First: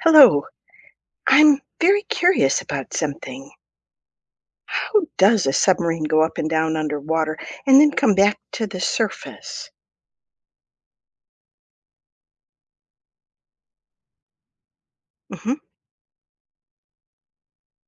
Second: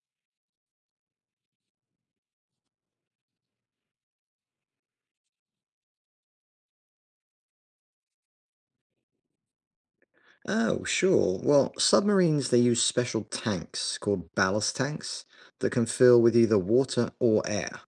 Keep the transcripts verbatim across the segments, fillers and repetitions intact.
Hello. I'm very curious about something. How does a submarine go up and down underwater and then come back to the surface? Oh, sure. Well, submarines, they use special tanks called ballast tanks Hmm. that can fill with either water or air.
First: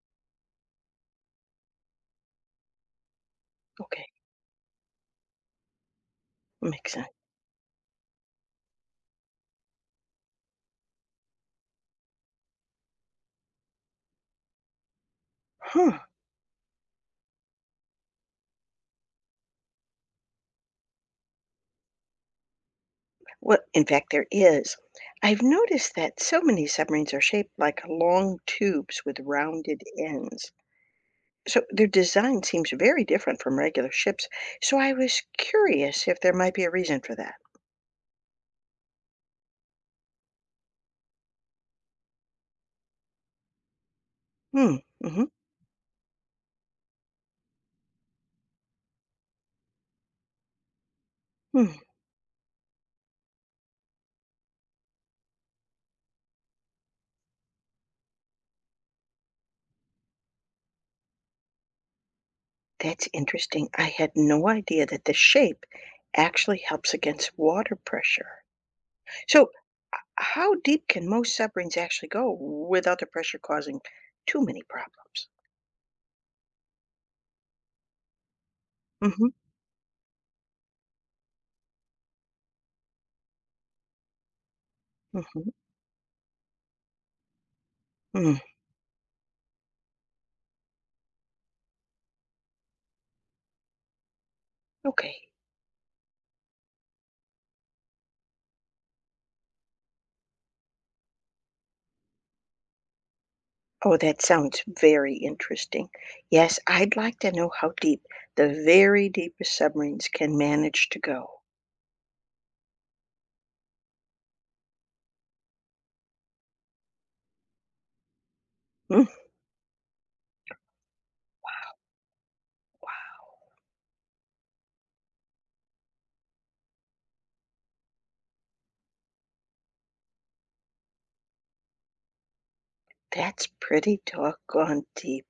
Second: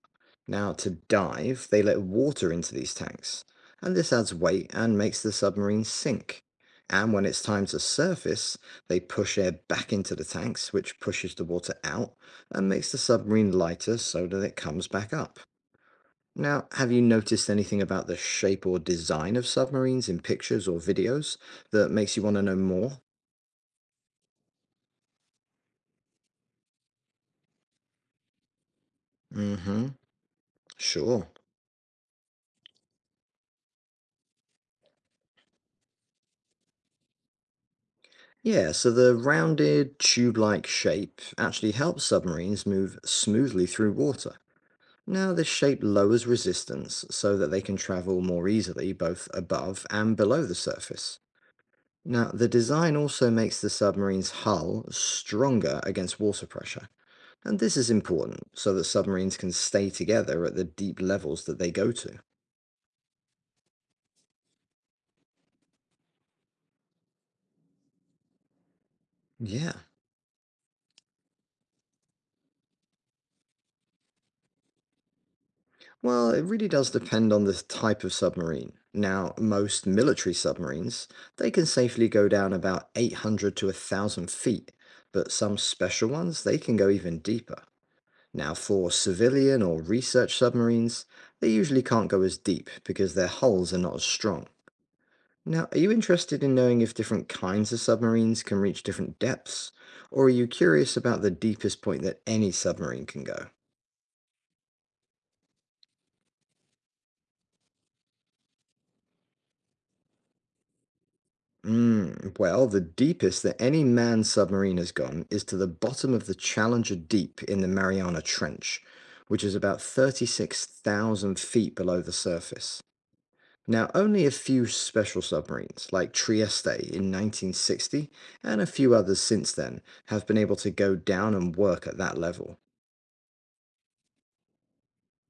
Now, to dive, they let water into these tanks, and Okay, this adds weight and makes the submarine sink. makes sense. And when it's time to surface, they push air back into the tanks, which pushes the water out and makes the submarine lighter so that it comes back up. Huh. Now, have you noticed anything about the shape or design of submarines in pictures or videos that makes you want to know more? Well, in fact, there is. I've noticed that so many submarines are shaped like long tubes with rounded Mm-hmm. ends. Sure. So their design seems very different from regular ships. So I was curious if there might be a reason for that. Yeah, so the rounded tube-like shape actually helps submarines move smoothly through water. Hmm. Mm-hmm. Now, this shape lowers resistance so that they can travel more easily both above and below the surface. Hmm. Now, the design also makes the submarine's hull stronger against water pressure. And this is important so that submarines can stay together at the deep levels that they go to. That's interesting. I had no idea that the shape actually helps against water pressure. So, Yeah. how deep can most submarines actually go without the pressure causing too many problems? Well, it really does depend on the type of submarine. Mm-hmm. Now, most military submarines, they can safely go down about eight hundred to one thousand feet, but Mm-hmm. some special ones, they can go even deeper. Mm. Now, for civilian or research submarines, they usually can't go as deep because their hulls are not as strong. Okay. Now, are you interested in knowing if different kinds of submarines can reach different depths, or are you curious about the deepest point that any submarine can go? Oh, that sounds very interesting. Yes, I'd like to know how deep the very deepest submarines can manage to go. Mm, well, the deepest that any manned submarine has gone is to the bottom of the Challenger Deep in the Mariana Trench, Mm, which is about thirty-six thousand feet below the surface. Now, only a few special submarines, like Trieste in nineteen sixty and a few others since then, have been able to go down and work at that level. that's pretty doggone deep.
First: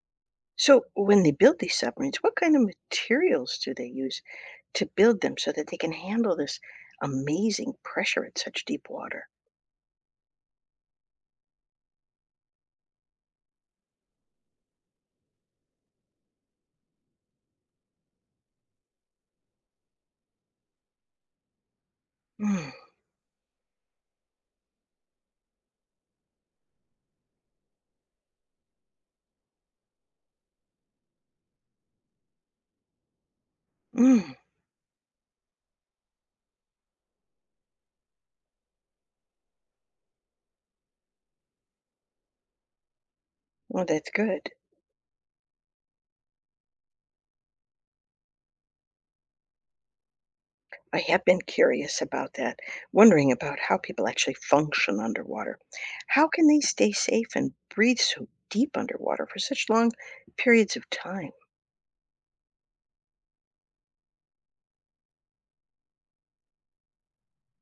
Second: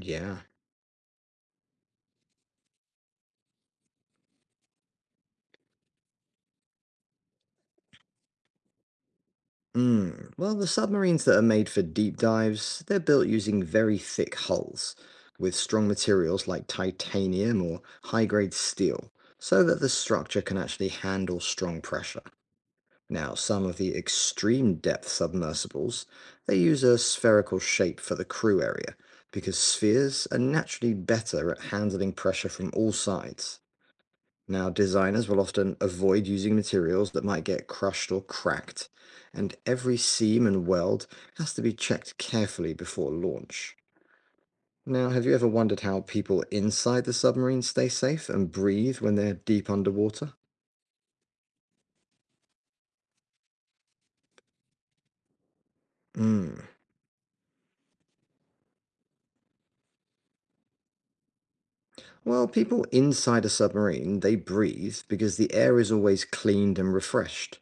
Yeah. So, when they build these submarines, what kind of materials do they use to build them so that they can handle this amazing pressure at such deep water? Mm. Well, the submarines that are made for deep dives, they're built using very thick hulls with strong materials like titanium or high-grade steel, so that the structure can actually handle strong pressure. Mm, Now, some of the extreme depth submersibles, they use a spherical shape for the crew area because spheres are naturally better at handling pressure from all sides. mm. Now, designers will often avoid using materials that might get crushed or cracked, and every seam and weld has to be checked carefully before launch. Well, that's good. Now, have you ever wondered how people inside the submarine stay safe and breathe when they're deep underwater? I have been curious about that, wondering about how people actually function underwater. How can Mm. they stay safe and breathe so deep underwater for such long periods of time? Well, people inside a submarine, they breathe because the air is always cleaned and refreshed.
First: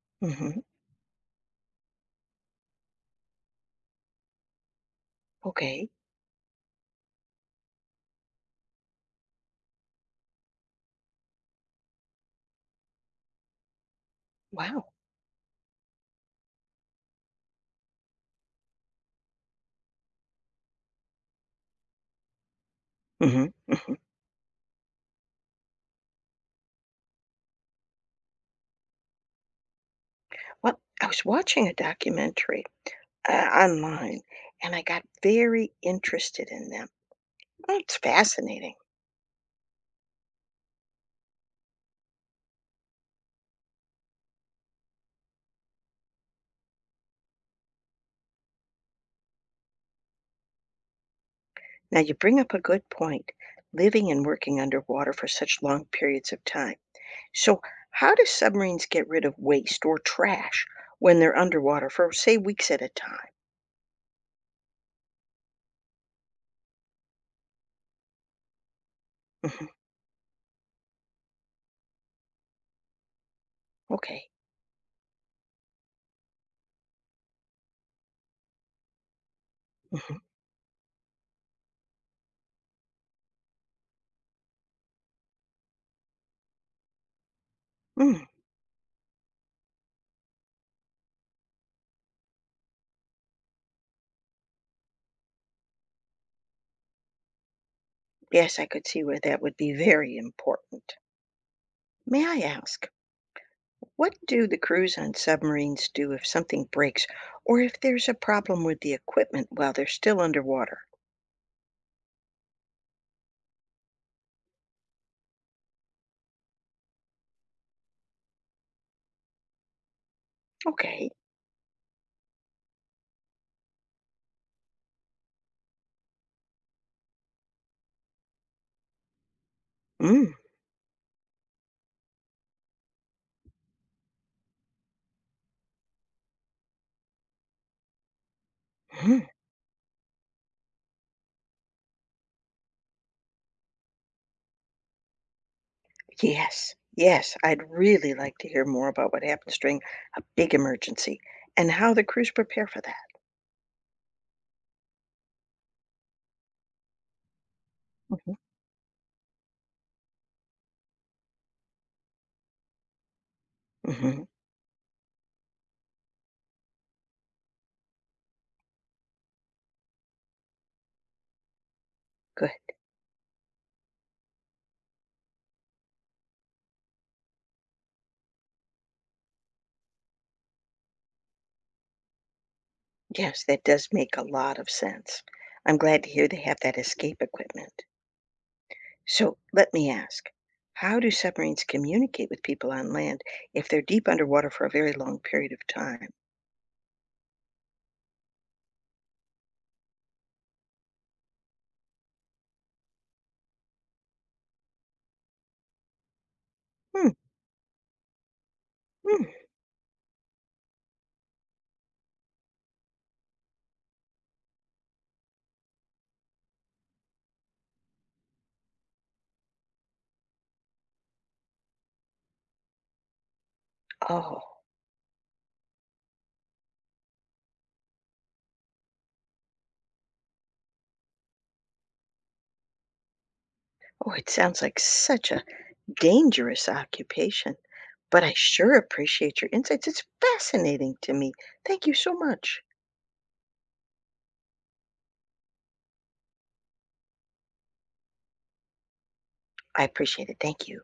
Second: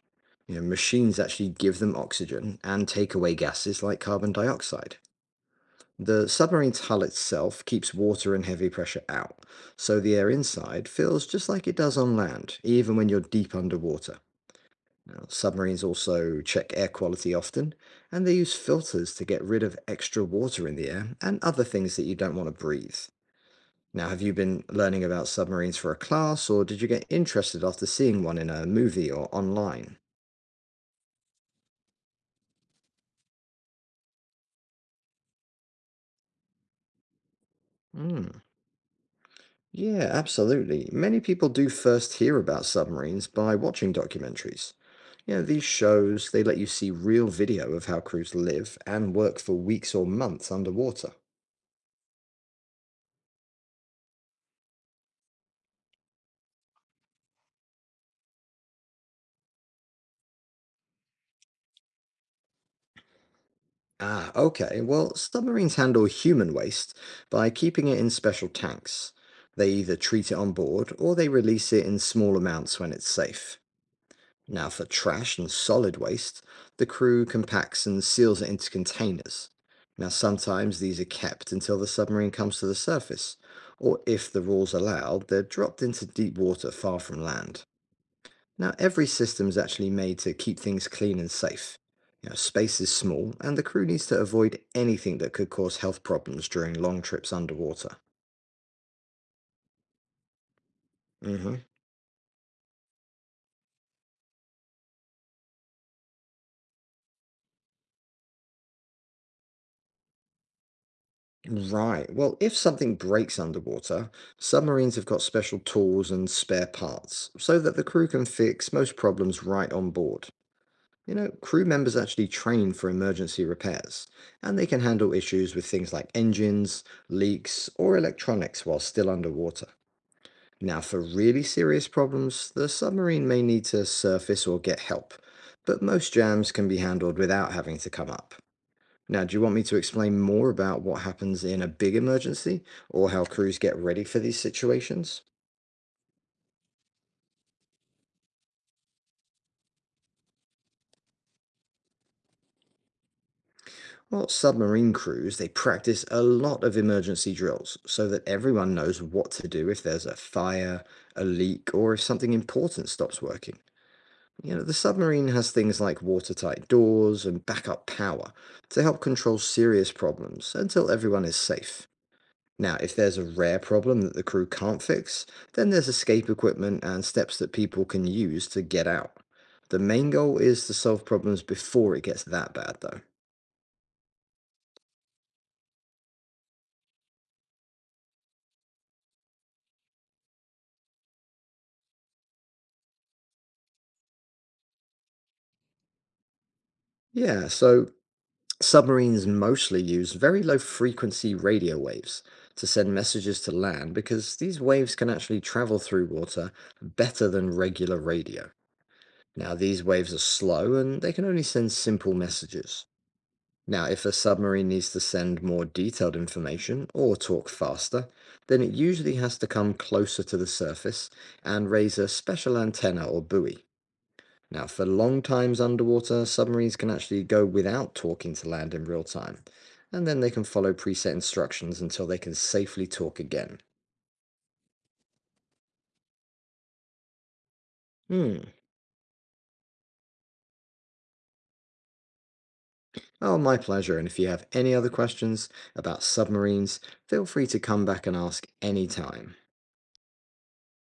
You know, Hmm. machines actually give them oxygen and take away gases like carbon dioxide. Okay. The submarine's hull itself keeps water and heavy pressure out, so the air inside feels just like it does on land, even when you're deep underwater. Wow. Now, submarines also check air quality often, and they use filters to get rid of extra water in the air and other things that you don't want to breathe. Hmm, hmm. Now, have you been learning about submarines for a class, or did you get interested after seeing one in a movie or online? Well, I was watching a documentary uh, online and I got very interested in them. It's Mm. fascinating. Yeah, absolutely. Many people do first hear about submarines by watching documentaries. Yeah, these shows, they let you see real video of how crews live and work for weeks or months underwater. Now, you bring up a good point, living and working underwater for such long periods of time. So, how do submarines get rid of waste or trash when they're underwater for, say, weeks at a time? Ah, okay. Well, submarines handle human waste by keeping it in special tanks. They Hmm. either treat it on board or they release it in small amounts when it's safe. Okay. Now, for trash and solid waste, the crew compacts and seals it into containers. Now, Hmm. sometimes these are kept until the submarine comes to the surface, or if the rules allow, they're dropped into deep water far from land. Mm. Now, every system is actually made to keep things clean and safe. You know, space is small, and the crew needs to avoid anything that could cause health problems during long trips underwater. Yes, I could see where that would be very important. Hmm. May I ask, what do the crews on submarines do if something breaks or if there's a problem with the equipment while they're still underwater? Right. Well, if something breaks underwater, submarines have got special tools and spare parts so that the crew can fix most problems right on board. Okay. You know, crew members actually train for emergency repairs, and they can handle issues with things like engines, leaks, or electronics while still underwater. Mm-hmm. Now, for really serious problems, the submarine may need to surface or get help, but most jams can be handled without having to come up. Now, do you want me to explain more about what happens in a big emergency or how crews get ready for these situations? Yes, yes, I'd really like to hear more about what happens during a big emergency and how the crews prepare for that. Well, submarine crews, they practice a lot of emergency drills so that Mhm. everyone knows what to do if there's a fire, a leak, or if something important stops working. Mhm. You know, the submarine has things like watertight doors and backup power to help control serious problems until everyone is safe. Good. Now, if there's a rare problem that the crew can't fix, then there's escape equipment and steps that people can use to get out. The main goal is to solve problems before it gets that bad, though. Yes, that does make a lot of sense. I'm glad to hear they have that escape equipment. So let me ask, how do submarines communicate with people on land if they're deep underwater for a very long period of time? Yeah, so submarines mostly use very low frequency radio waves to send messages to land because these waves can actually travel through water Hmm. better than regular radio. Hmm. Now, these waves are slow and they can only send simple messages. Now, if a submarine needs to send more detailed information or talk faster, then it usually has to come closer to the surface and raise a special antenna or buoy. Oh, Now, for long times underwater, submarines can actually go without talking to land in real time, and then they can follow preset instructions until they can safely talk again. oh, it sounds like such a dangerous occupation. But I Hmm. sure appreciate your insights. It's fascinating to me. Thank you so much. Oh, my pleasure. And if you have any other questions about submarines, feel free to come back and ask anytime. I appreciate it. Thank you.